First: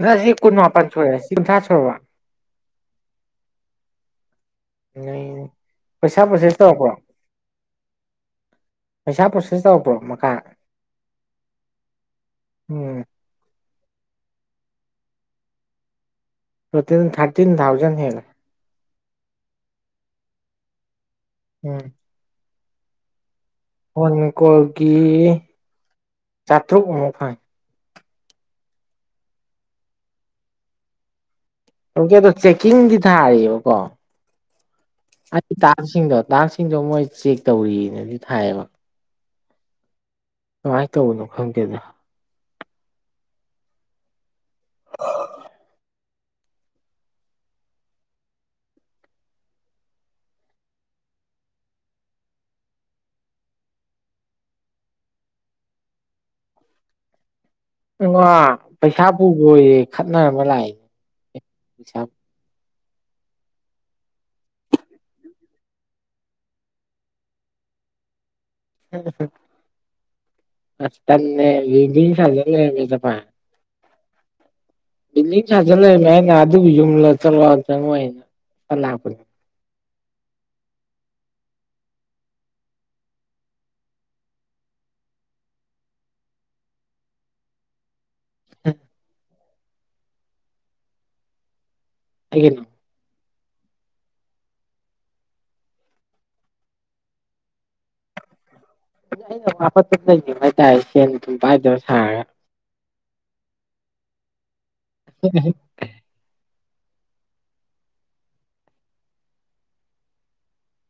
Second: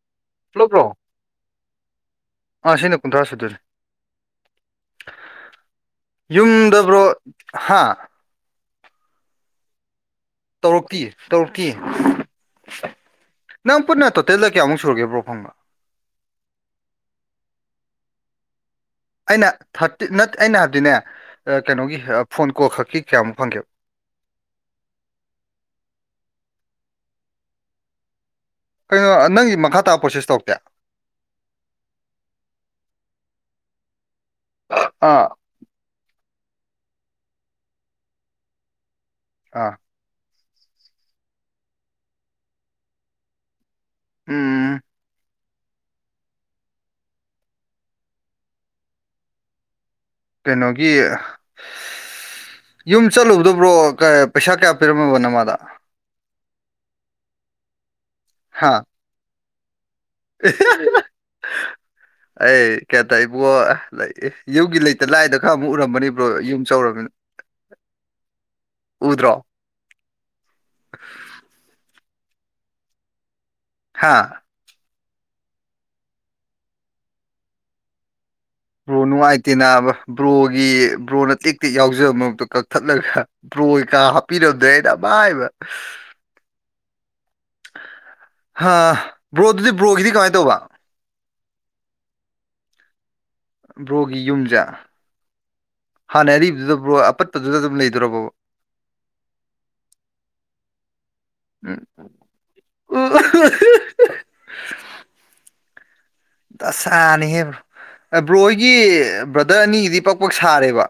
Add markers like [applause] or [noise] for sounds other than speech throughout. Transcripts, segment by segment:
ꯉꯁꯤ ꯄꯨꯂꯞ ꯀꯨꯅꯨꯡ ꯂꯣ ꯁꯣꯦ ꯁꯤ ꯊꯥ ꯁꯣ ꯋꯥ ꯑꯥ ꯁꯤꯅ ꯀꯨꯟꯊ꯭ꯔꯥ ꯁꯨꯗꯣꯏꯅꯦ ꯑ ꯄꯩꯁꯥ ꯄꯣꯁꯦꯁ ꯇꯧ ꯌꯨꯝꯗ ꯀꯣ ꯕ꯭ꯔꯣ ꯍꯥ ꯄꯩꯁꯥ ꯄ꯭ꯔꯣꯁꯦꯁ ꯇꯧꯕ꯭ꯔꯣ ꯇꯧꯔꯛꯀ ꯇꯧꯔꯛꯀꯤ ꯎꯝ ꯅꯪ ꯄꯨꯟꯅ ꯇꯣꯇꯦꯜꯗ ꯀꯌꯥꯃꯨꯛ ꯁꯨꯔꯒꯦ ꯕ꯭ꯔꯣ ꯐꯪꯒ ꯊꯥꯔꯇꯤꯟ ꯊꯥꯎꯖꯦꯟ ꯍꯂ ꯑꯩꯅ ꯊꯥꯔꯇꯤ ꯅꯠꯇ ꯑꯩꯅ ꯍꯥꯏꯕꯗꯤꯅꯦ ꯎꯝ ꯀꯩꯅꯣꯒꯤ ꯐꯣꯟ ꯀꯣꯜ ꯈꯛꯀꯤ ꯀꯌꯥꯃꯨꯛ ꯐꯪꯒꯦꯕ ꯐꯣꯟ ꯀꯣꯜꯒꯤ ꯆꯥꯇ꯭ꯔꯨꯛ ꯃꯨꯛ ꯐꯪꯢ ꯀꯩꯅꯣ ꯅꯪꯒꯤ ꯃꯈꯥ ꯇꯥ ꯄ꯭ꯔꯣꯁꯦꯁ ꯇꯧꯔꯛꯇꯦ ꯑꯣꯀꯦꯗꯣ ꯆꯦꯛꯀꯤꯡꯗꯤ ꯊꯥꯔꯤꯕꯀꯣ ꯑꯥ ꯑꯩ ꯇꯥꯁꯤꯡꯗꯣ ꯗꯥꯛꯁꯤꯡꯗꯣ ꯃꯣꯏ ꯆꯦꯛ ꯇꯧꯔꯤꯅꯗꯤ ꯊꯥꯏꯌꯦꯕ ꯑꯥ ꯀꯃꯥꯏꯅ ꯇꯧꯕꯅꯣ ꯈꯪꯒꯦꯗ ꯎꯝ ꯀꯩꯅꯣꯒꯤ ꯌꯨꯝ ꯆꯠꯂꯨꯕꯗꯕ꯭ꯔꯣ ꯄꯩꯁꯥ ꯀꯌꯥ ꯄꯤꯔꯝꯃꯕ ꯅꯃꯗ ꯑ ꯍꯥ ꯄꯩꯁꯥ ꯄꯨꯕꯔꯦ ꯈꯠꯅꯔ ꯑꯃ ꯂꯥꯛꯏꯅꯦꯩ ꯀꯌꯥ ꯇ ꯏꯕꯣ ꯑꯦ ꯌꯨꯝꯒꯤ ꯂꯩꯇ ꯂꯥꯏꯗ ꯈꯔ ꯑꯃꯨꯛ ꯎꯔꯃꯅꯤꯕ꯭ꯔꯣ ꯌꯨꯝ ꯆꯥꯎꯧꯔꯕꯃꯤꯅ [inaudible] ꯁ ꯇ ꯂꯤꯕꯤ ꯂꯩ ꯂꯩ ꯆ ꯄꯥꯏ ꯍꯥꯥ ꯕꯤꯗꯤ ꯁꯥꯖꯜ ꯂꯩꯏꯃꯦ ꯑꯩꯅ ꯑꯗꯨꯕꯨ ꯌꯨꯝꯂ ꯆꯠꯂ ꯆꯪ ꯑꯩꯅ ꯍꯅꯅꯨꯡ ꯑꯥꯏꯇ ꯅꯅꯥꯕ ꯕ꯭ꯔꯣꯒꯤ ꯕ꯭ꯔꯣꯅ ꯇꯦꯛ ꯇꯦꯛ ꯌꯥꯎꯖꯕ ꯃꯛꯇꯣ ꯀꯛꯊꯠꯂꯒ ꯕ꯭ꯔꯣ ꯀꯥ ꯍꯥꯞꯄꯤꯔꯝꯗ꯭ꯔꯦꯩꯅ ꯇꯥꯏꯕ [unintelligible] [inaudible] ꯑ ꯕ꯭ꯔꯣꯗꯨꯗꯤ ꯕ꯭ꯔꯣꯒꯤꯗꯤ ꯀꯃꯥꯏꯅ ꯇꯧꯕ ꯑꯩꯒꯤꯅ ꯕ꯭ꯔꯣꯒꯤ ꯌꯨꯝꯖ ꯍꯥꯟꯅꯩ ꯑꯔꯤꯕꯗꯨꯗ ꯑꯄꯠꯄꯗꯨꯗ ꯑꯗꯨꯝ ꯂꯩꯗ꯭ꯔꯣꯔꯕꯣ ꯋꯥꯄꯉꯥꯏ ꯇ ꯁꯤ ꯄꯥꯏꯗꯕ ꯁꯥꯔ [inaudible] ꯑꯣ [inaudible] [unintelligible] [unintelligible] ꯑꯁ ꯗꯁꯥꯅꯤꯍꯦꯕ꯭ꯔꯣ ꯕ꯭ꯔꯣ ꯍꯣꯏꯒꯤ ꯕ꯭ꯔꯗꯔ ꯑꯅꯤꯒꯤꯗꯤ ꯄꯛ ꯄꯛ ꯁꯥꯔꯦꯕ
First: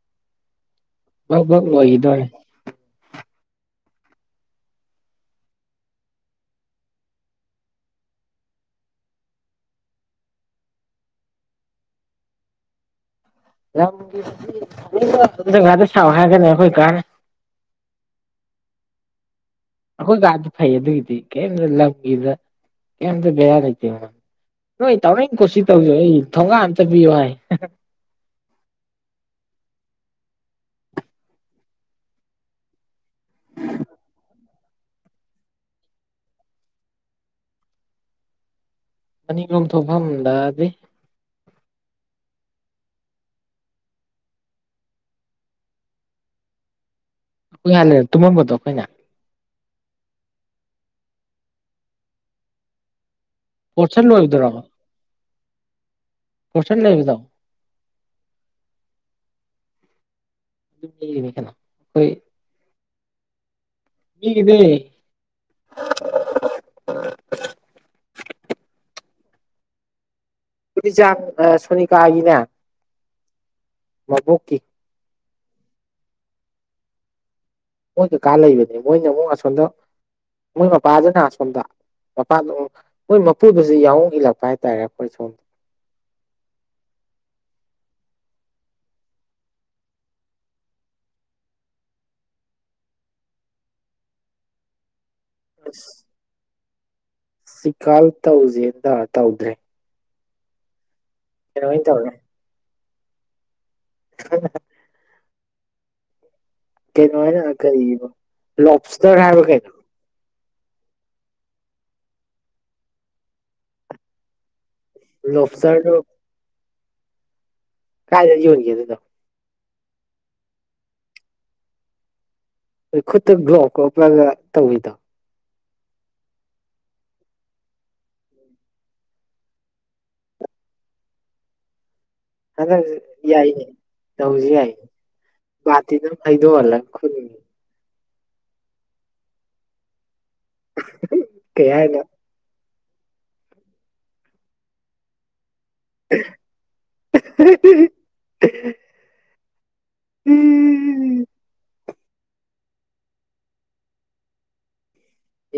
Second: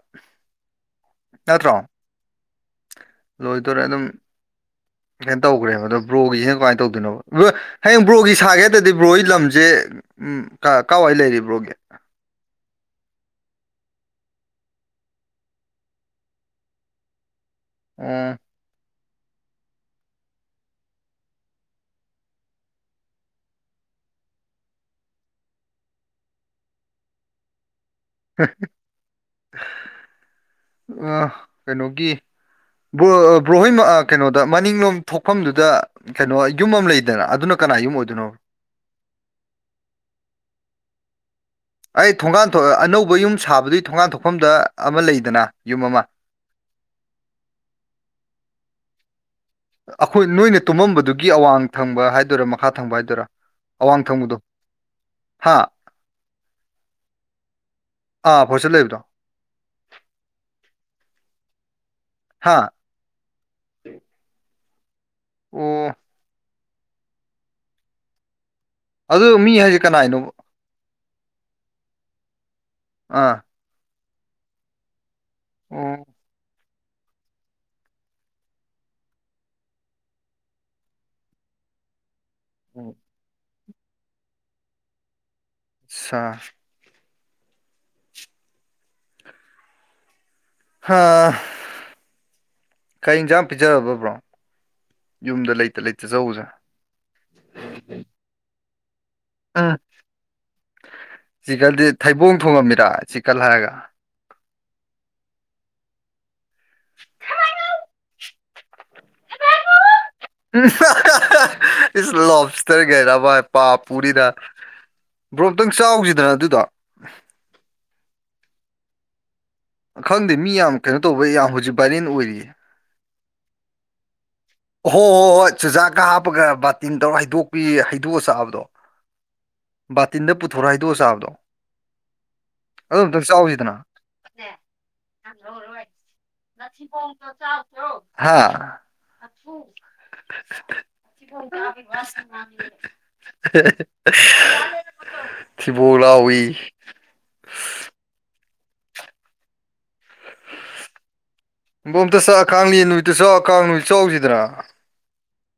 ꯑꯧ ꯍꯧ ꯅꯠꯇ꯭ꯔꯣ ꯋꯥ ꯏꯗꯦ [unintelligible] ꯂꯣꯏꯗꯣꯔꯦ ꯑꯗꯨꯝ ꯀꯅ ꯇꯧꯈ꯭ꯔꯦꯕ ꯑꯗꯣ ꯕ꯭ꯔꯣꯒꯤꯁꯤꯅ ꯀꯃꯥꯏꯅ ꯇꯧꯗꯣꯏꯅꯣ ꯍꯌꯦꯡ ꯕ꯭ꯔꯣꯒꯤ ꯁꯥꯒꯦꯔꯗꯤ ꯕ꯭ꯔꯣꯒꯤ ꯂꯝꯁꯦ ꯎꯝ ꯀꯋꯥꯏ ꯂꯩꯔꯤꯕ꯭ꯔꯣꯒꯦ ꯌꯥꯝ ꯖꯒꯥꯗ ꯁꯥꯎ ꯍꯥꯏꯔꯒꯅꯦ ꯑꯩꯈꯣꯏ ꯀꯥꯟ [inaudible] [unintelligible] ꯑꯝ [unintelligible] [inaudible] ꯑꯩꯈꯣꯏ ꯀꯥꯗ ꯐꯩ ꯑꯗꯨꯒꯤꯗꯤ ꯀꯔꯤꯝꯇ ꯂꯝꯒꯤꯗ ꯀꯩꯝꯇ ꯕꯦꯔꯥ ꯂꯩꯇꯦ ꯅꯣꯏ ꯇꯧ ꯀꯁꯤꯁ ꯇꯧꯖꯣ ꯑꯩ ꯊꯣꯡꯒꯥ ꯑꯟꯇ ꯄꯤꯌꯣ ꯍꯥꯏ ꯑ ꯀꯩꯅꯣꯒꯤ ꯕ꯭ꯔꯣꯍꯣꯏ ꯀꯩꯅꯣꯗ ꯃꯅꯤꯡꯂꯣꯝ ꯊꯣꯛꯐꯝꯗꯨꯗ ꯀꯩꯅꯣ ꯌꯨꯝ ꯑꯃ ꯂꯩꯗꯅ ꯑꯗꯨꯅ ꯀꯅꯥꯏꯨꯝ ꯑꯣꯗꯨꯅꯣ ꯃꯅꯤꯡꯂꯣꯝ ꯊꯣꯡꯐꯝꯗ ꯑꯗꯨ ꯑꯩ ꯊꯣꯡꯒꯥꯟ ꯑꯅꯧꯕ ꯌꯨꯝ ꯁꯥꯕꯗꯨ ꯊꯣꯡꯒꯥꯟ ꯊꯣꯛꯐꯝꯗ ꯑꯃ ꯂꯩꯗꯅ ꯌꯨꯝ ꯑꯃ [unintelligible] [inaudible] ꯑꯩꯈꯍꯜꯂꯦ ꯇꯨꯝꯃꯝꯕꯗꯣ ꯑꯩꯈꯣꯏꯅ [inaudible] ꯑꯩꯈꯣꯏ ꯅꯣꯏꯅ ꯇꯨꯝꯃꯝꯕꯗꯨꯒꯤ ꯑꯋꯥꯡ ꯊꯪꯕ ꯍꯥꯏꯗꯣꯏꯔꯥ ꯃꯈꯥ ꯊꯪꯕ ꯍꯥꯏꯗꯣꯏꯔꯥ ꯑꯋꯥꯡ ꯄꯁꯟ ꯊꯪꯕꯗꯣ ꯂꯣꯏꯕꯗ꯭ꯔ ꯍꯥ ꯄꯁꯟ ꯂꯣꯏꯕꯗ ꯑꯥ ꯐꯣꯔꯆꯠ ꯂꯩꯕꯗꯣ ꯂꯩꯅꯤ ꯀꯩꯅꯣ ꯑꯩꯈꯣꯏ ꯍꯥꯥ [unintelligible] [inaudible] ꯃꯤꯒꯤꯅꯦ ꯑꯣ ꯑ [unintelligible] [inaudible] ꯑꯗꯨ ꯃꯤ ꯍꯥꯏꯁꯦ ꯀꯅꯥ ꯍꯥꯏꯅꯣ ꯑꯗꯨ ꯆꯥꯛ ꯑ ꯁꯣꯅꯤꯀꯥꯒꯤꯅ ꯑ [unintelligible] [inaudible] ꯃꯕꯨꯛꯀꯤ ꯎꯝ ꯃꯣꯏ ꯀꯀꯥ ꯂꯩꯕꯅꯦ ꯃꯣꯏꯅ ꯑꯃꯨꯛ ꯑꯁꯣꯝꯗ ꯃꯣꯏ ꯃꯄꯥꯁꯤꯅ ꯑꯁꯣꯝꯗ ꯃꯄꯥꯗ ꯑꯣ ꯃꯣꯏ ꯃꯄꯨꯗꯨꯁꯨ ꯌꯥꯎ ꯏꯜꯂꯛꯄ ꯍꯥꯏꯇꯥꯔꯦ ꯑꯩꯈꯣꯏ ꯁꯣꯝꯗ ꯁꯥ [inaudible] ꯑ ꯀꯩꯖꯥ ꯄꯤꯖꯥꯕꯄꯔꯣ ꯌꯨꯝꯗ ꯂꯩꯇ ꯂꯩꯇ ꯆꯎꯁꯦ ꯁꯤꯀꯥꯜ ꯇꯧꯖꯦꯟꯗ ꯇꯧꯗ꯭ꯔꯦ ꯀꯩꯅꯣ ꯆꯤꯛꯀꯜꯗꯤ ꯑꯣꯏꯅ ꯇꯧꯔꯦ ꯊꯩꯕꯣꯡ ꯊꯣꯡꯉꯝꯃꯤꯔ ꯆꯤꯛꯀꯜ ꯍꯥꯏꯔꯒ [unintelligible] [inaudible] ꯀꯩꯅꯣ ꯍꯥꯏꯅ ꯀ ꯂꯣꯞ ꯏꯁꯇꯔ ꯍꯥꯏꯕ ꯀꯩꯅꯣ ꯏꯁ ꯂꯣꯇꯔꯒꯦꯔ ꯄꯥ ꯄꯨꯔꯤꯗ ꯕ꯭ꯔꯣ ꯑꯝꯇꯪ ꯂꯣꯞꯁꯇꯔꯗꯨ ꯆꯥꯎꯈꯤꯗꯅ ꯑꯗꯨꯗ ꯀꯥꯏꯗ ꯌꯎꯟ ꯆꯦꯗꯗ ꯈꯪꯗꯦ ꯃꯤ ꯌꯥꯝ ꯀꯩꯅꯣ ꯇꯧꯕ ꯌꯥꯝ ꯍꯧꯖꯤꯛ ꯚꯥꯏꯔꯦꯟ ꯑꯣꯏꯔꯤꯌꯦ ꯑꯩꯈꯣꯏ ꯈꯨꯠꯇ ꯭ꯂꯣꯣꯄꯒ ꯍꯣ ꯍꯣꯏ ꯍꯣꯏ ꯆꯨꯖꯥꯛꯀ ꯍꯥꯞꯄꯒ ꯕꯥꯇꯤꯟ ꯇꯧꯔ ꯍꯩꯗꯣꯛꯄꯤ ꯍꯩꯗꯣꯛꯑ ꯆꯥꯕꯗꯣ ꯕꯥꯇꯤꯟꯗ ꯄꯨꯊꯣꯔꯣ ꯍꯥꯏꯗꯣꯛꯑꯣ ꯆꯥꯕꯗꯣ ꯍꯗ ꯑꯗꯨ ꯑꯝꯇꯪ ꯌꯥꯏ ꯆꯥꯎꯁꯤꯗꯅ ꯇꯧꯖꯤ ꯌꯥꯏ ꯇꯗ ꯐꯥꯏꯗꯣ ꯑꯂ ꯈꯨ ꯍꯥ ꯀꯩ ꯍꯥꯏꯅꯣ [inaudible] ꯑꯊꯤꯕꯣꯂꯑꯣꯏ ꯍ ꯎꯝ ꯎꯝ ꯎꯝꯝ ꯏꯕꯣꯝꯇ ꯁꯥꯛ ꯈꯥꯡꯂꯤ ꯅꯨꯃꯤꯠꯇ ꯆꯥꯎ ꯈꯥꯡ ꯅꯨꯃꯤꯠ ꯆꯥꯎꯁꯤꯗꯅ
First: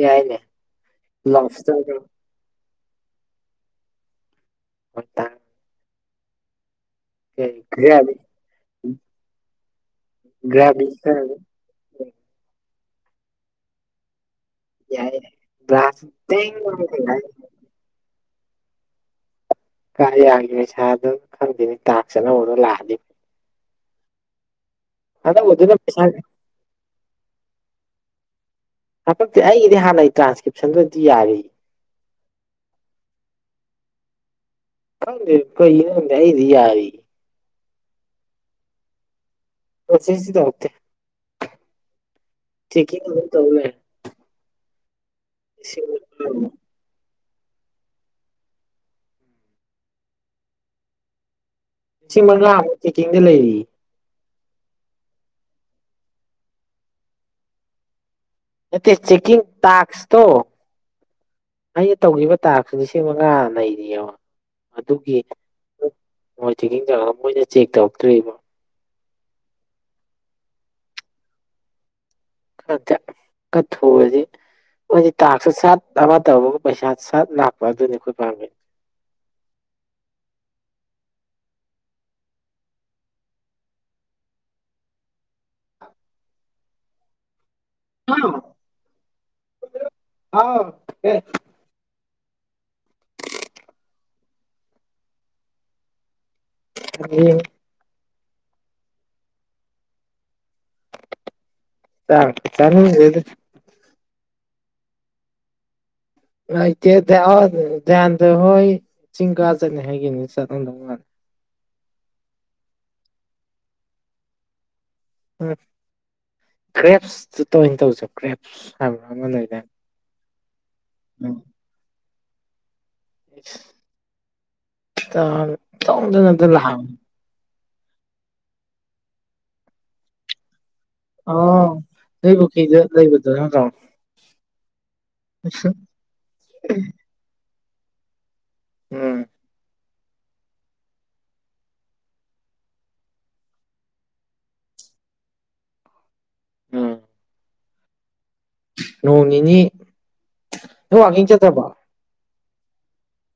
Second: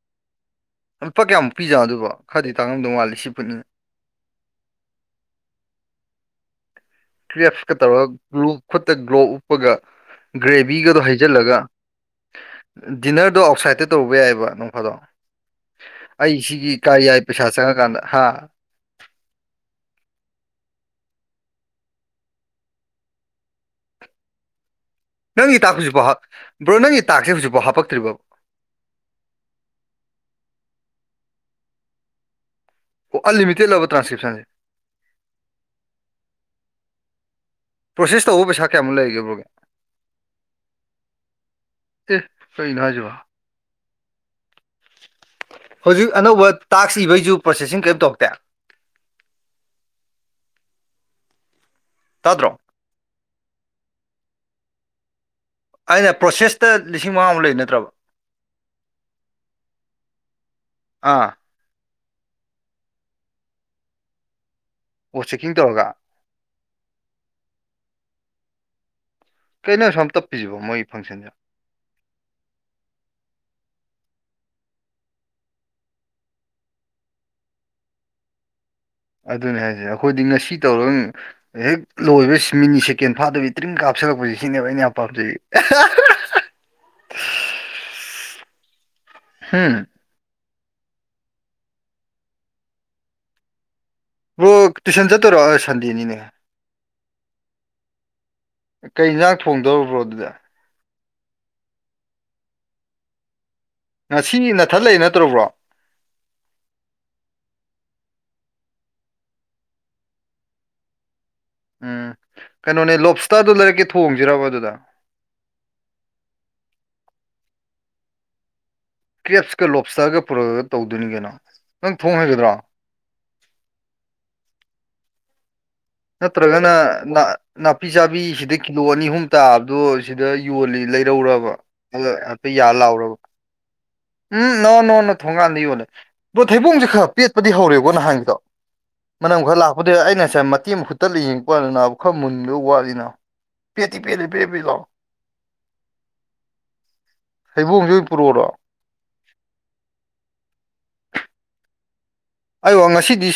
ꯏꯏꯅꯦ ꯂꯨꯄꯥ ꯀꯌꯥꯃꯨꯛ ꯄꯤꯖꯅ ꯑꯗꯨꯕ ꯈꯔꯗꯤ ꯇꯥꯡꯉꯝꯗꯧ ꯃꯥꯂꯤ ꯁꯤ ꯐꯨꯟꯅꯤꯅꯤ ꯍꯣꯏꯠꯇ ꯀ꯭ꯔꯦꯞꯁꯀ ꯇꯧꯔꯒ ꯀ꯭ꯔꯦꯕ ꯒ꯭ꯂꯨ ꯈꯨꯠꯇ ꯒ꯭ꯂꯣ ꯎꯞꯄꯒ ꯒ꯭ꯔꯦꯚꯤꯒꯗꯣ ꯒ꯭ꯔꯥꯕꯤꯁ ꯍꯩꯖꯤꯜꯂꯒ ꯗꯤꯅꯔꯗꯣ ꯑꯥꯎꯠꯁꯥꯏꯠꯇ ꯇꯧꯕ ꯌꯥꯏꯑꯕ ꯅꯝ ꯐꯥꯗꯣ ꯌꯥꯏ ꯒ꯭ꯂꯥꯁ ꯑꯩ ꯇꯦꯡ ꯁꯤꯒꯤ ꯀꯔꯤ ꯌꯥꯏ ꯄꯩꯁꯥ ꯆꯪꯉꯀꯥꯟꯗ ꯍꯥ ꯀ ꯌꯥꯒꯤ ꯄꯩꯁꯥꯗ ꯈꯪꯗꯦꯅꯤ ꯇꯥꯛ ꯆꯅꯧꯕꯅ ꯂꯥꯛꯑꯅꯤ ꯅꯪꯒꯤ ꯇꯥꯛ ꯄꯩꯁꯥ ꯍꯧꯖꯤꯛꯐꯥꯎ ꯕ꯭ꯔꯣ ꯅꯪꯒꯤ ꯇꯥꯛꯁꯦ ꯍꯧꯖꯤꯛꯐꯥꯎ ꯍꯥꯞꯄꯛꯇ꯭ꯔꯤꯕ ꯍꯥꯄꯛꯇꯤ ꯑꯩꯒꯤꯗꯤ ꯍꯥꯟꯅꯒꯤ ꯇ꯭ꯔꯥꯟꯁꯀ꯭ꯔꯤꯞꯁꯟꯗꯨꯗꯤ ꯌꯥꯔꯤ ꯑꯣ ꯑꯜꯜꯂꯤ ꯃꯤꯇ ꯂꯕ ꯇ꯭ꯔꯁꯀ꯭ꯔꯤꯞꯁꯟꯁꯦ ꯀꯗ ꯀ ꯅꯏꯗꯤ ꯄ꯭ꯔꯣꯁꯦꯁ ꯇꯧꯕ ꯄꯩꯁꯥꯌꯥꯃꯨꯛ ꯂꯩꯒꯦꯕ꯭ꯔꯣꯒꯦ ꯁꯤꯁꯤꯗꯔꯛꯇꯦ ꯑꯦ ꯀꯩꯅꯣ ꯊꯦ ꯍꯥꯏꯁꯤꯕꯣ ꯇꯧꯂ ꯍꯧꯖꯤꯛ ꯑꯅꯧꯕ ꯃꯉꯥꯃꯨꯛ ꯇꯥꯛ ꯏꯕꯩꯁꯨ ꯄ꯭ꯔꯣꯁꯦ ꯀꯔꯤꯝ ꯇꯧꯔꯇꯦ ꯄ ꯃꯂ ꯀꯗ ꯂꯩꯔꯤ ꯑꯩꯅ ꯄ꯭ꯔꯣꯁꯦꯁꯇ ꯂꯤꯁꯤꯡ ꯃꯉꯥꯃꯨ ꯂꯩ ꯅꯠꯇ꯭ꯔꯕ ꯆꯦꯛꯀꯤ ꯇꯁꯇꯣ ꯑꯥ ꯇꯧꯈꯤꯕ ꯇꯥꯛꯁꯨ ꯂꯤꯁꯤꯡ ꯃꯉꯥ ꯂꯩꯔꯤꯑꯕ ꯑꯣ ꯆꯦꯛꯀꯤꯡ ꯇꯧꯔꯒ ꯆꯦꯛꯀꯤꯡꯖꯥꯡ ꯑꯃ ꯑꯣꯏꯅ ꯆꯦꯛ ꯇꯧꯔꯛꯇ꯭ꯣꯕ ꯀꯩꯅꯣ ꯁꯨꯝ ꯇꯞꯄꯤꯁꯤꯕꯣ ꯃꯣꯏꯒꯤ ꯐꯪꯁꯟꯁꯦ ꯀꯖ ꯀꯠꯊꯣꯛꯕꯗꯤ ꯑꯩꯗꯤ ꯇꯥꯛꯁꯨ ꯁꯥꯠ ꯑꯃ ꯇꯧꯕꯒ ꯄꯩꯁꯥ ꯁꯥꯠ ꯂꯥꯛꯄ ꯑꯗꯨꯅꯤ ꯑꯩꯈꯣꯏ ꯄꯥꯝꯃꯤꯩ ꯑꯗꯨꯅꯦ ꯍꯥꯏꯁꯦ ꯑꯩꯈꯣꯏꯗꯤ ꯉꯁꯤ ꯇꯧꯔꯒ ꯍꯦꯛ ꯂꯣꯏꯕ ꯃꯤꯅꯤꯠ ꯁꯦꯀꯦꯟ ꯐꯥꯗꯕꯤ ꯇ꯭ꯔꯤꯡ ꯀꯥꯞꯁꯤ ꯁꯜꯂꯛꯄꯁꯤꯦ ꯁꯤꯅꯦꯕ ꯑꯩꯅ ꯌꯥꯝ ꯄꯥꯝꯖꯩ ꯍꯂꯣ ꯍꯥꯝ ꯑꯥꯎ ꯌꯦ ꯔꯣ ꯇ꯭ꯨꯁꯟ ꯆꯠꯇꯧꯔꯣ ꯁꯟꯗꯦꯅꯤꯅꯦ ꯎ ꯀꯩ ꯌꯦꯟꯖꯥꯛ ꯊꯣꯡꯗꯔꯕ꯭ꯔꯣ ꯑꯗꯨꯗ ꯆ ꯆ ꯑꯗꯨ ꯉꯁꯤ ꯅꯊꯠꯂꯛꯏꯦ ꯅꯠꯇ꯭ꯔꯔꯕ꯭ꯔꯣ ꯂꯩꯇꯦ ꯙ꯭ꯌꯥꯟꯗ ꯍꯣꯏ ꯆꯤꯡ ꯀꯥ ꯆꯠꯅꯤ ꯍꯥꯏꯒꯦꯅꯤ ꯆꯠꯅꯝꯗꯧ ꯃꯥꯜꯂꯦ ꯎꯝ ꯀꯩꯅꯣꯅꯦ ꯂꯣꯞꯁꯇꯗ ꯂꯩꯔꯛꯀꯦ ꯊꯣꯡꯁꯤꯔꯕ ꯑꯗꯨꯗ ꯎ ꯀ꯭ꯔꯦꯞꯁ ꯇ ꯇꯧ ꯆ ꯀ꯭ꯔꯦꯞꯁ ꯍꯥꯏꯕ꯭ꯔꯥ ꯑꯃ ꯀꯦꯞꯁꯀ ꯂꯩꯗꯥꯏꯅꯦ ꯂꯣꯞꯁꯇꯒ ꯄꯨꯔꯛꯒ ꯇꯧꯗꯣꯏꯅꯤ ꯀꯅ ꯅꯪ ꯊꯣꯡ ꯍꯥꯏꯒꯗ꯭ꯔꯥ ꯇ ꯅꯠꯇ꯭ꯔꯒꯅ ꯅꯥꯄꯤ ꯆꯥꯕꯤ ꯁꯤꯗ ꯀꯤꯂꯣ ꯑꯅꯤ ꯑꯍꯨꯝ ꯇꯥꯕꯗꯣ ꯁꯤꯗ ꯌꯣꯜꯂꯤ ꯂꯩꯔꯧꯔꯕ ꯑꯣ ꯑ ꯅꯣꯏ ꯍꯥꯏꯐꯦꯠ ꯌꯥ ꯄꯨꯈ꯭ꯔꯤꯗ ꯂꯥꯛꯥꯎꯔꯕ ꯂꯩꯕꯗꯣ ꯅꯠꯇ꯭ꯔꯣ ꯎꯝ ꯅꫭ ꯅꫭ ꯅꫭ ꯊꯣꯡꯒꯥꯟꯗ ꯌꯣꯜꯂꯦ ꯊꯩꯕꯣꯡꯁꯦ ꯈꯔ ꯄꯦꯄ ꯍꯧꯔꯦꯕꯣ ꯅꯍꯥꯟꯒꯤꯗꯣ ꯎꯝ ꯃꯅꯝ ꯈꯔ ꯂꯥꯛꯄꯗꯨ ꯑꯩꯅ ꯉꯁꯥꯏ ꯑꯇꯦꯝ ꯃꯈꯨꯠꯇ ꯂꯩ ꯌꯦꯡꯉꯛꯄꯗꯅꯥ ꯈꯔ ꯃꯨꯟꯕ ꯋꯥꯠꯂꯤꯅ ꯄꯦꯠꯇꯤ ꯄꯦꯂꯤ ꯄꯦꯦ ꯄꯦꯠ ꯂꯑꯣ [unintelligible] [inaudible] ꯎꯝ ꯍꯩꯕꯣꯡ ꯅꯣꯡ ꯅꯤꯅꯤ ꯅ ꯋꯥꯒꯤꯡ ꯆꯠꯠꯇꯕ ꯑꯩ ꯋꯥ ꯉꯁꯤꯗꯤ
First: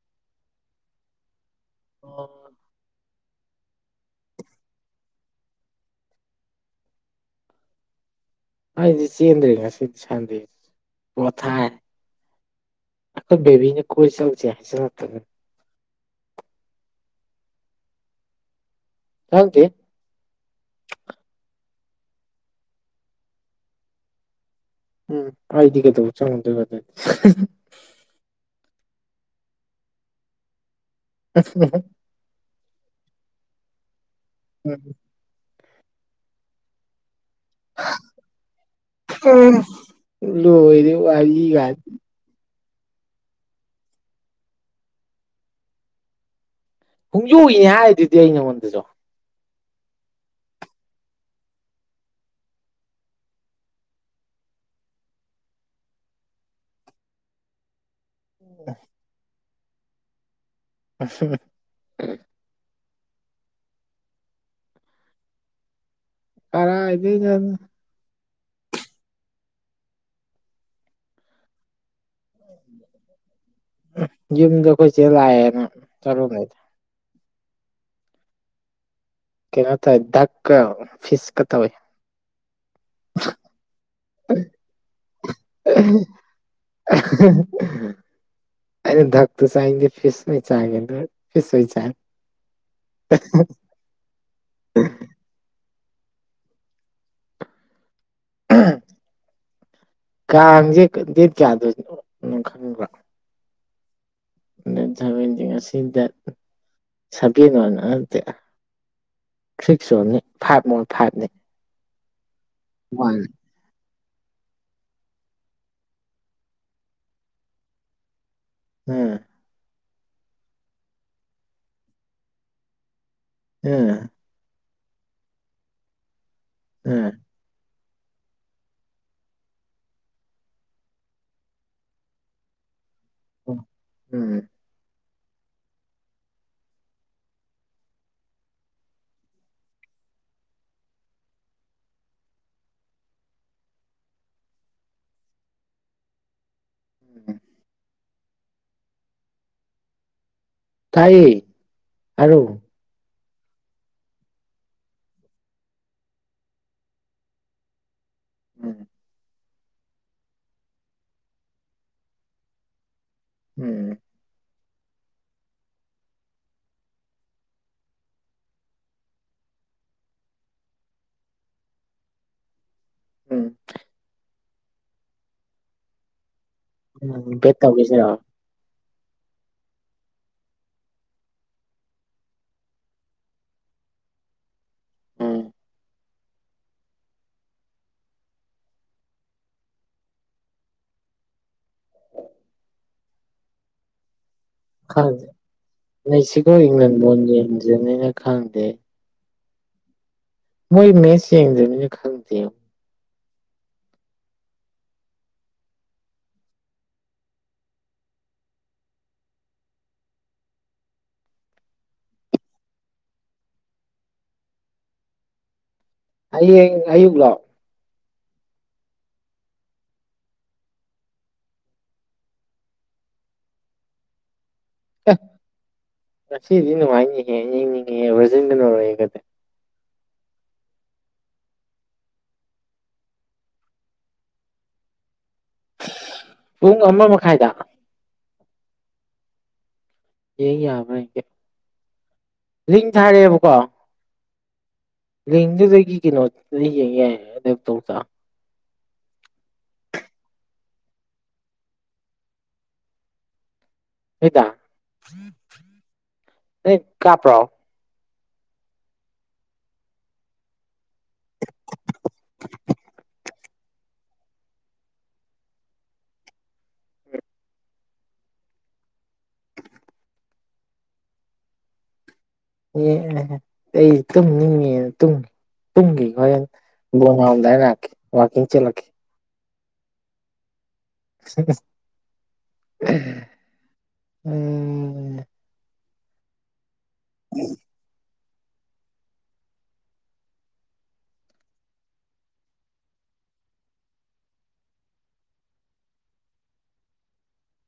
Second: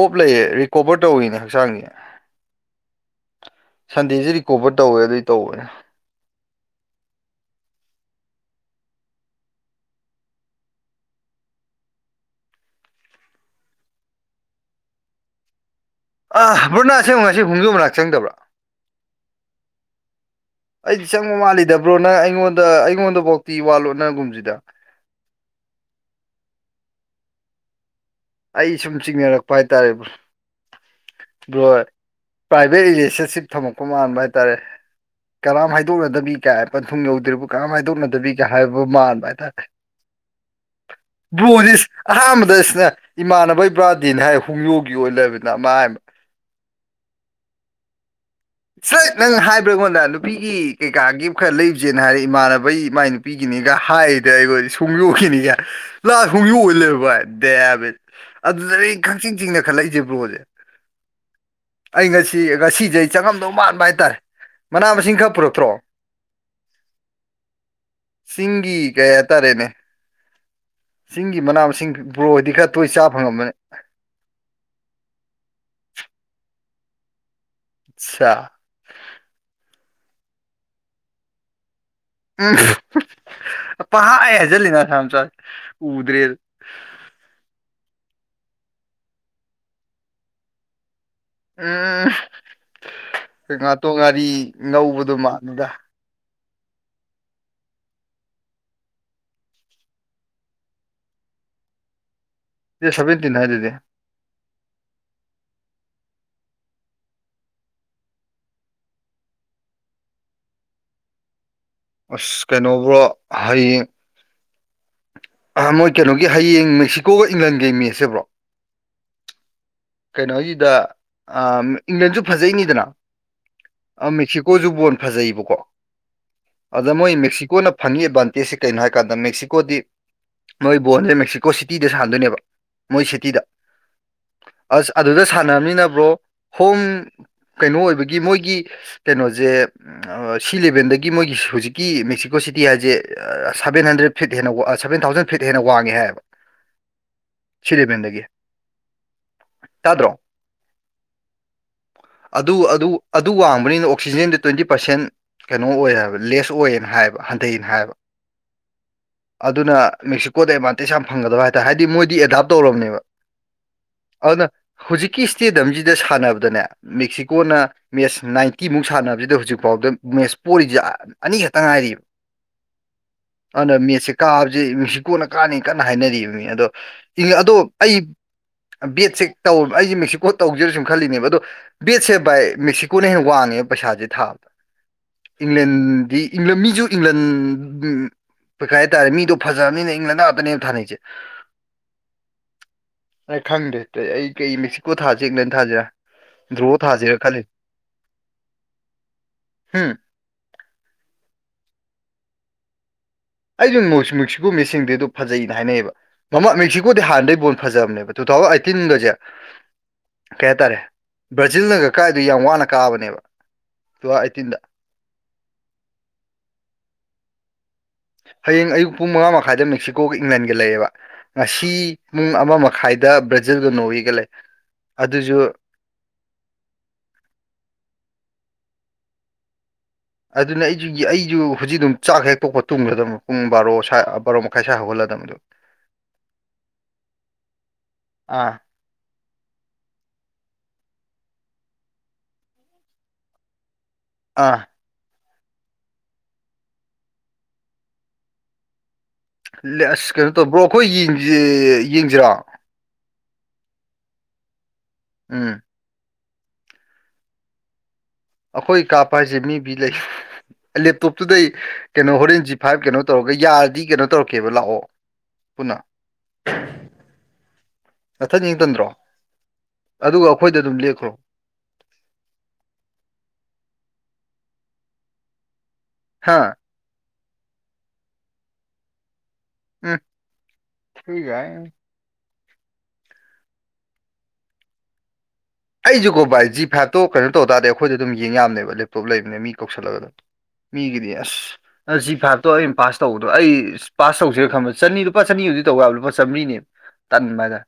ꯑꯣꯞ ꯂꯩꯌꯦ ꯔꯤꯀꯣꯚꯔ ꯇꯧꯋꯤꯅꯦ ꯍꯛꯆꯥꯡꯒꯤ ꯁꯟꯗꯦꯁꯤ ꯔꯤꯀꯣꯚꯔ ꯇꯧꯋꯦ ꯑꯗꯨꯏ ꯇꯧꯕꯅꯦ ꯑꯩꯗꯤ ꯆꯦꯟꯗꯔꯦ ꯉꯁꯤ ꯁꯟꯗꯦ ꯄꫭꯊꯥꯏ ꯑꯈꫭꯏ ꯕꯦꯕꯤꯅ ꯀꯣꯏ ꯆꯧꯖꯦꯆ ꯍꯥꯏꯖꯜ ꯂꯛꯇꯅ ꯑ ꯕ꯭ꯔꯅꯥꯁ ꯑꯃ ꯉꯁꯤ ꯍꯨꯝꯖꯨ ꯃꯅꯥꯛ ꯆꯪꯗꯕ꯭ꯔꯥ ꯈꯪꯗꯦ ꯑꯩꯗꯤ ꯆꯪꯉꯣ ꯃꯥꯜꯂꯤꯗ ꯕ꯭ꯔꯣ ꯅꯪ ꯑꯩꯉꯣꯟꯗ ꯑꯩꯉꯣꯟꯗꯐꯧꯇꯤ ꯋꯥꯠꯂꯣꯅꯒꯨꯝꯁꯤꯗ [inaudible] ꯑꯩ ꯁꯨꯝ ꯆꯤꯡꯅꯔꯛꯄ ꯍꯥꯏꯇꯥꯔꯦꯕꯥ [unintelligible] ꯄ꯭ꯔꯥꯏꯚꯦꯠ ꯔꯤꯂꯦꯁꯟꯁꯤꯞ ꯊꯝꯃꯛꯄ ꯃꯥꯟꯕ ꯍꯥꯏꯇꯥꯔꯦ ꯀꯔꯝ ꯍꯥꯏ ꯈꯥꯏꯗꯣꯛꯅꯗꯕꯤ ꯀꯦ ꯄꯟꯊꯨꯡ ꯌꯧꯗ꯭ꯔꯤꯕ ꯀꯔꯝ ꯍꯥꯏꯗꯣꯛꯅꯗꯕꯤꯒꯦ ꯍꯥꯏꯕ ꯃꯥꯟꯕ ꯑꯗꯨꯗꯤ ꯍꯥꯏꯇꯥꯔꯦ ꯂꯣꯏꯔꯦ ꯋꯥꯔꯤ ꯒꯥꯏꯅ ꯕ꯭ꯔꯣꯖꯤꯁ ꯑꯍꯃꯗꯁ ꯁꯤꯅ ꯏꯃꯥꯟꯅꯕ ꯏꯕ꯭ꯔꯥꯗꯤꯟ ꯍꯥꯏ ꯍꯣꯡꯌꯨꯒꯤ ꯑꯣꯏꯅ ꯂꯩꯕꯅꯤꯅ ꯃꯥ ꯍꯣꯡꯗꯣꯛꯏꯅꯦ ꯍꯥꯏ ꯑꯗꯨꯗꯤ ꯑꯩ ꯅꯉꯣꯟꯗꯁꯨ ꯁꯠ ꯅꯪ ꯍꯥꯏꯕ꯭ꯔꯥ ꯑꯩꯉꯣꯟꯗ ꯅꯨꯄꯤꯒꯤ ꯀꯩꯀꯥꯒꯤ ꯈꯔ ꯂꯩꯕꯁꯦꯅ ꯍꯥꯏꯔꯦ ꯏꯃꯥꯟꯅꯕꯩ ꯃꯥꯏ ꯅꯨꯄꯤꯒꯤꯅꯤꯒ ꯍꯥꯏꯗ ꯑꯩꯈꯣꯏ ꯁꯣꯡ ꯌꯣꯛꯈꯤꯅꯤꯌꯦ ꯂꯥꯛ ꯁꯣꯡ ꯌꯣꯛꯑꯣ ꯂꯩꯕ ꯗꯦ ꯑꯗꯨꯗ ꯑꯩꯌꯦꯡ ꯀꯛꯆꯤꯡ ꯆꯤꯡꯅ ꯈꯜꯂꯛꯏꯁꯦ ꯕ꯭ꯔꯣꯁꯦ ꯑꯩ ꯉꯁꯤ ꯉꯁꯤꯖꯩ ꯆꯪꯉꯝꯗꯧ ꯃꯥꯟꯕ ꯍꯥꯏꯇꯥꯔꯦ ꯃꯅꯥ ꯃꯁꯤꯡ ꯈꯔ ꯄꯨꯔꯛꯇ꯭ꯔꯣ ꯀꯔꯥ ꯍꯥꯏꯗ ꯌꯥ ꯁꯤꯁꯤꯡꯒꯤ ꯀꯩ ꯑꯇꯥꯔꯦꯅꯦ ꯁꯤꯡꯒꯤ ꯃꯅꯥ ꯃꯁꯤꯡ ꯕ꯭ꯔꯣꯗꯤ ꯈꯔ ꯇꯣꯏ ꯆꯥ ꯐꯪꯉꯝꯕꯅꯦ ꯖꯤꯝꯗꯈꯣꯏ ꯆꯂꯑꯅ ꯆꯂ ꯑꯆꯥ ꯀꯩꯅ ꯊ ꯗꯙꯥꯛ ꯀ ꯐꯤꯤꯁ ꯀꯇꯥ ꯑꯣꯏ ꯎꯝ ꯄꯥꯏ ꯍꯥꯏꯖꯜꯂꯤꯅꯁꯥꯝ ꯆ ꯎꯗ꯭ꯔꯦ ꯑ ꯊꯛꯛꯇ ꯁꯥꯏꯦ ꯐꯤꯁꯃꯦ ꯆꯥꯒꯦ ꯅ ꯎꯝ ꯉꯥꯇꯣꯛ ꯉꯥꯔꯤ ꯉꯧꯕꯗꯣ ꯃꯥꯜꯂꯒ ꯀꯦ ꯗꯦꯠ ꯀꯗ ꯁꯃ ꯇꯤꯟ ꯍꯤꯗꯤ ꯗꯦꯠ ꯁꯕꯦꯟꯗꯤ ꯉꯁꯤ ꯗꯦꯠ ꯁꯥꯀꯦꯟ ꯑꯣꯏꯅ ꯅꯠꯇꯦ ꯁꯤꯛꯁꯅꯤ ꯐꯥꯏꯚ ꯃ ꯐꯥꯏꯚꯅꯤ ꯑꯁ ꯀꯩꯅꯣꯕꯣ ꯋꯥꯟ ꯍꯌꯦꯡ ꯑ ꯃꯣꯏ ꯀꯩꯅꯣꯒꯤ ꯍꯌꯦꯡ ꯃꯦꯛꯁꯤꯀꯣꯒ ꯏꯪꯂꯦꯟꯒꯩ ꯃꯦꯠꯁꯦꯕ꯭ꯔꯣ ꯎꯝ ꯀꯩꯅꯣꯁꯤꯗ ꯏꯪꯂꯦꯟꯁꯨ ꯐꯖꯩꯅꯤꯗꯅ ꯑ ꯎꯝ ꯃꯦꯛꯁꯤꯀꯣꯁꯨ ꯕꯣꯟ ꯐꯖꯩꯕꯀꯣ ꯑꯗ ꯎꯝ ꯃꯣꯏ ꯃꯦꯛꯁꯤꯀꯣꯅ ꯐꯟꯒꯤ ꯑꯦꯗꯚꯥꯟꯇꯦꯖꯁꯦ ꯀꯔꯤꯩꯅꯣ ꯍꯥꯏꯀꯥꯟꯗ ꯃꯦꯛꯁꯤꯀꯣꯗꯤ ꯃꯣꯏ ꯕꯣꯟꯁꯦ ꯃꯦꯛꯁꯤꯀꯣ ꯁꯤꯇꯤꯗ ꯁꯥꯟꯅꯗꯣꯏꯅꯦꯕ ꯃꯣꯏ ꯁꯤꯇꯤꯗ ꯑꯣ ꯎꯝ ꯑꯁ ꯑꯗꯨꯗ ꯁꯥꯟꯅꯔꯝꯅꯤꯅꯕ꯭ꯔꯣ ꯍꯣꯝ ꯀꯩꯅꯣ ꯑꯣꯏꯕꯒꯤ ꯃꯣꯏꯒꯤ ꯀꯩꯅꯣꯁꯦ ꯁꯤ ꯂꯦꯕꯦꯜꯗꯒꯤ ꯃꯣꯏꯒꯤ ꯍꯧꯨꯖꯤꯛꯀꯤ ꯃꯦꯛꯁꯤꯀꯣ ꯁꯤꯇꯤ ꯍꯥꯏꯁꯦ ꯁꯕꯦꯟ ꯍꯟꯗ꯭ꯔꯦꯗ ꯐꯤꯠ ꯍꯦꯟꯅ ꯁꯕꯦꯟ ꯊꯥꯎꯖꯟ ꯐꯤꯠ ꯍꯦꯟꯅ ꯋꯥꯡꯉꯦ ꯍꯥꯏꯕ ꯎꯝ ꯁꯤꯔꯤꯕꯗꯒꯤ ꯇꯗ꯭ꯔꯣ ꯇꯥꯏꯌꯦ ꯑ ꯑꯗꯨ ꯑꯗꯨ ꯋꯥꯡꯕꯅꯤꯅ ꯑꯣꯛꯁꯤꯖꯦꯟꯗ ꯇ꯭ꯋꯦꯟꯇꯤ ꯄꯥꯔꯁꯦꯟ ꯀꯩꯅꯣ ꯑꯣꯏ ꯍꯥꯏꯕ ꯂꯦꯁ ꯑꯣꯏꯌꯦꯅ ꯍꯥꯏꯕ ꯍꯟꯊꯅ ꯍꯥꯏꯕ ꯎꯝ ꯑꯗꯨꯅ ꯃꯦꯛꯁꯤꯀꯣꯗ ꯑꯦꯗꯚꯥꯟꯇꯦꯖ ꯌꯥꯝ ꯐꯪꯒꯗꯕ ꯍꯥꯏꯇꯥꯥꯔꯦ ꯍꯥꯏꯗꯤ ꯃꯣꯏꯗꯤ ꯑꯦꯗꯥꯞ ꯇꯧꯔꯕꯅꯦꯕ ꯎꯝ ꯑꯗꯨꯅ ꯍꯧꯖꯤꯛꯀꯤ ꯏꯁꯇꯦꯗꯤꯌꯝꯁꯤꯗ ꯁꯥꯟꯅꯕꯗꯅꯦ ꯃꯦꯛꯁꯤꯀꯣꯅ ꯃꯦꯠꯁ ꯅꯥꯏꯟꯇꯤꯃꯨꯛ ꯁꯥꯟ ꯁꯥꯟꯅꯕꯁꯤꯗ ꯍꯧꯖꯤꯛ ꯐꯥꯎꯗ ꯃꯦꯁ ꯄꯣꯔꯤꯁꯦ ꯑꯅꯤꯈꯛꯇ ꯉꯥꯏꯔꯤꯕ ꯎꯝ ꯑꯗꯨꯗ ꯃꯦꯠꯁꯦ ꯀꯥꯕꯁꯦ ꯃꯤꯅꯨꯡꯁꯤ ꯀꯣꯟꯅ ꯀꯥꯅꯤ ꯀꯟꯅ ꯍꯥꯏꯅꯔꯤꯕꯅꯤ ꯑꯗꯣ ꯎꯝ ꯑꯗꯣ ꯕꯦꯠ ꯑꯩ ꯇꯧꯒꯤꯁꯤꯔꯣ ꯕꯦꯠꯁꯦ ꯇꯧ ꯑꯩꯁꯦ ꯃꯦꯛꯁꯤꯀꯣ ꯇꯧꯖꯦꯔ ꯁꯨꯝ ꯈꯜꯂꯤꯅꯦꯕ ꯑꯗꯣ ꯕꯦꯠꯁꯦ ꯚꯏ ꯃꯦꯛꯁꯤꯀꯣꯅ ꯍꯦꯟꯅ ꯋꯥꯡꯉꯦꯕ ꯄꯩꯁꯥꯁꯦ ꯊꯥꯕ ꯎꯝ ꯏꯪꯂꯦꯟꯗꯤꯪꯂ ꯃꯤꯁꯨ ꯏꯪꯂꯦꯟ ꯀꯩꯀꯩ ꯍꯥꯏꯇꯥꯔꯦ ꯃꯤꯗꯣ ꯐꯖꯕꯅꯤꯅ ꯏꯪꯂꯦꯟ ꯉꯥꯛꯇꯅꯦꯕ ꯊꯥꯅꯩꯁꯦ ꯅ ꯈꯪꯗꯦ ꯑꯇꯩ ꯑꯩ ꯀꯩ ꯃꯦꯛꯁꯤꯀꯣ ꯈꯪꯗꯦ ꯊꯥꯁꯤ ꯏꯪꯂꯦꯟ ꯊꯥꯁꯤꯔꯥ ꯃꯦꯛꯁꯤꯀꯣ ꯗ꯭ꯔꯣꯍꯣ ꯏꯪꯂꯦꯟ ꯊꯥꯁꯤꯔꯥ ꯕꯣꯜ ꯈꯜꯂꯤ ꯌꯦꯡꯗ꯭ꯔꯤꯕꯅꯤꯅ ꯈꯪꯗꯦ ꯍꯥꯝ ꯃꯣꯏ ꯃꯁꯤ ꯑꯗ ꯈꯪꯨ ꯑꯩꯁꯨ ꯃꯦꯛꯁꯤꯀꯣ ꯃꯤꯁꯤꯡꯗꯤ ꯑꯗꯨ ꯐꯖꯅ ꯍꯥꯏꯅꯩꯌꯦꯕ ꯃꯃꯥ ꯃꯦꯛꯁꯤꯀꯣꯗꯤ ꯍꯥꯟꯗꯩ ꯕꯣꯜ ꯐꯖꯕꯅꯦꯕ ꯁꯣ ꯇꯤꯟꯗꯣꯖ ꯀꯩ ꯍꯥꯏꯇꯥꯔꯦ ꯕ꯭ꯔꯥꯖꯤꯜꯅ ꯀꯀꯥꯏꯗꯨ ꯌꯥꯝ ꯋꯥꯅ ꯀꯥꯕꯅꯦꯕ ꯇꯨ ꯑꯩꯠꯇꯤꯟꯗ ꯑꯌ ꯑꯌꯨꯒꯣ ꯍꯌꯦꯡ ꯑꯌꯨꯛ ꯄꯨꯡ ꯃꯉꯥ ꯃꯈꯥꯏꯗ ꯃꯦꯛꯁꯤꯀꯣꯒꯤ ꯏꯪꯂꯦꯟꯒ ꯂꯩꯌꯦꯦꯕ ꯉꯁꯤ ꯄꯨꯡ ꯑꯃ ꯃꯈꯥꯏ ꯗ ꯭ꯔꯦꯖꯤꯜꯒ ꯅꯣꯤꯒꯂꯦ ꯉꯁꯤꯗꯤ ꯅꯨꯡꯉꯥꯏꯅꯤꯍꯦ ꯌꯦꯡꯅꯤꯡꯉꯖ ꯒꯗ ꯑꯗꯨꯅ ꯑꯩꯁꯨ ꯑꯩꯁꯨ ꯍꯧꯖꯤꯛ ꯑꯗꯨꯝ ꯆꯥꯛ ꯍꯦꯛ ꯄꯣꯛꯄ ꯇꯨꯝꯒꯗꯕ ꯄꯨꯡ ꯕꯥꯔꯣ ꯕꯥꯔꯣ ꯃꯈꯥꯏ ꯁ꯭ꯋꯥꯏ ꯍꯧꯒꯍꯜꯂꯗꯕꯗꯨꯣ ꯄꯨꯡ ꯑꯃ ꯃꯈꯥꯏꯗ ꯑꯥ ꯍꯡ ꯌꯥꯕ꯭ꯔꯥ ꯡ ꯊꯥꯔꯦꯕꯀꯣ ꯑ ꯂꯤꯡꯗꯗꯗꯒꯤ ꯀꯩꯅꯣ ꯌꯦꯡ ꯇꯧ ꯑꯁ ꯀꯩꯅꯣ ꯇꯔꯕ꯭ꯔꯣ ꯑꯩꯈꯣꯏꯡ ꯌꯦꯡꯁꯤꯔꯥ ꯍꯗ ꯎꯝ ꯀꯥꯄ꯭ꯔꯣ ꯑꯩꯈꯣꯏ ꯀꯥꯞꯄ ꯍꯥꯏꯁꯦ ꯃꯤꯕꯤ ꯂꯩ ꯂꯦꯞꯇꯣꯞꯇꯨꯗꯩ ꯀꯩꯅꯣ ꯍꯣꯔꯦꯟ ꯖꯤ ꯐꯥꯏꯞ ꯀꯩꯅꯣ ꯇꯧꯔꯒ ꯌꯥꯔ ꯗꯤ ꯀꯩꯅꯣ ꯇꯧꯔꯛꯀꯦꯕ ꯂꯥꯛꯑꯣ ꯄꯨꯟꯅ ꯃꯊꯛ ꯅꯤꯡꯇꯝꯗ꯭ꯔꯣ ꯑꯗꯨꯒ ꯑꯩꯈꯣꯏꯗ ꯑꯗꯨꯝ ꯂꯦꯛꯈ꯭ꯔꯣ ꯑꯩ ꯇꯨꯝꯅꯤꯡꯉꯦꯨꯡ ꯇꯨꯡꯒꯤ ꯍꯥ ꯍꯣꯔꯦꯟ ꯦ ꯋꯥꯀꯤꯡ ꯆꯦꯂꯦ ꯎꯝ ꯊꯒ ꯎꯝ ꯑꯩꯖꯨꯀꯣ ꯚꯥꯏ ꯖꯤ ꯐꯥꯏꯚꯇꯣ ꯀꯩꯅꯣ ꯇꯧ ꯇꯥꯔꯗꯤ ꯑꯩꯈꯣꯏꯗ ꯑꯗꯨꯝ ꯌꯦꯡ ꯌꯥꯝꯅꯦꯕ ꯂꯦꯞꯇꯣꯞ ꯂꯩꯕꯅꯤꯅ ꯃꯤ ꯀꯧꯁꯜꯂꯒ ꯑꯗꯨꯝ ꯃꯤꯒꯤꯗꯤ ꯑꯁ ꯖꯤ ꯐꯥꯏꯚꯇꯣ ꯑ ꯄꯥꯁ ꯇꯧꯕꯗꯣ ꯑꯩ ꯄꯥꯁ ꯇꯧꯁꯦ ꯈꯝꯕ ꯆꯅꯤ ꯂꯨꯄꯥ ꯆꯅꯤ ꯇ ꯂꯨꯄꯥ ꯆꯥꯝꯔꯤꯅꯦ ꯇꯟꯕ ꯍꯥꯏꯗ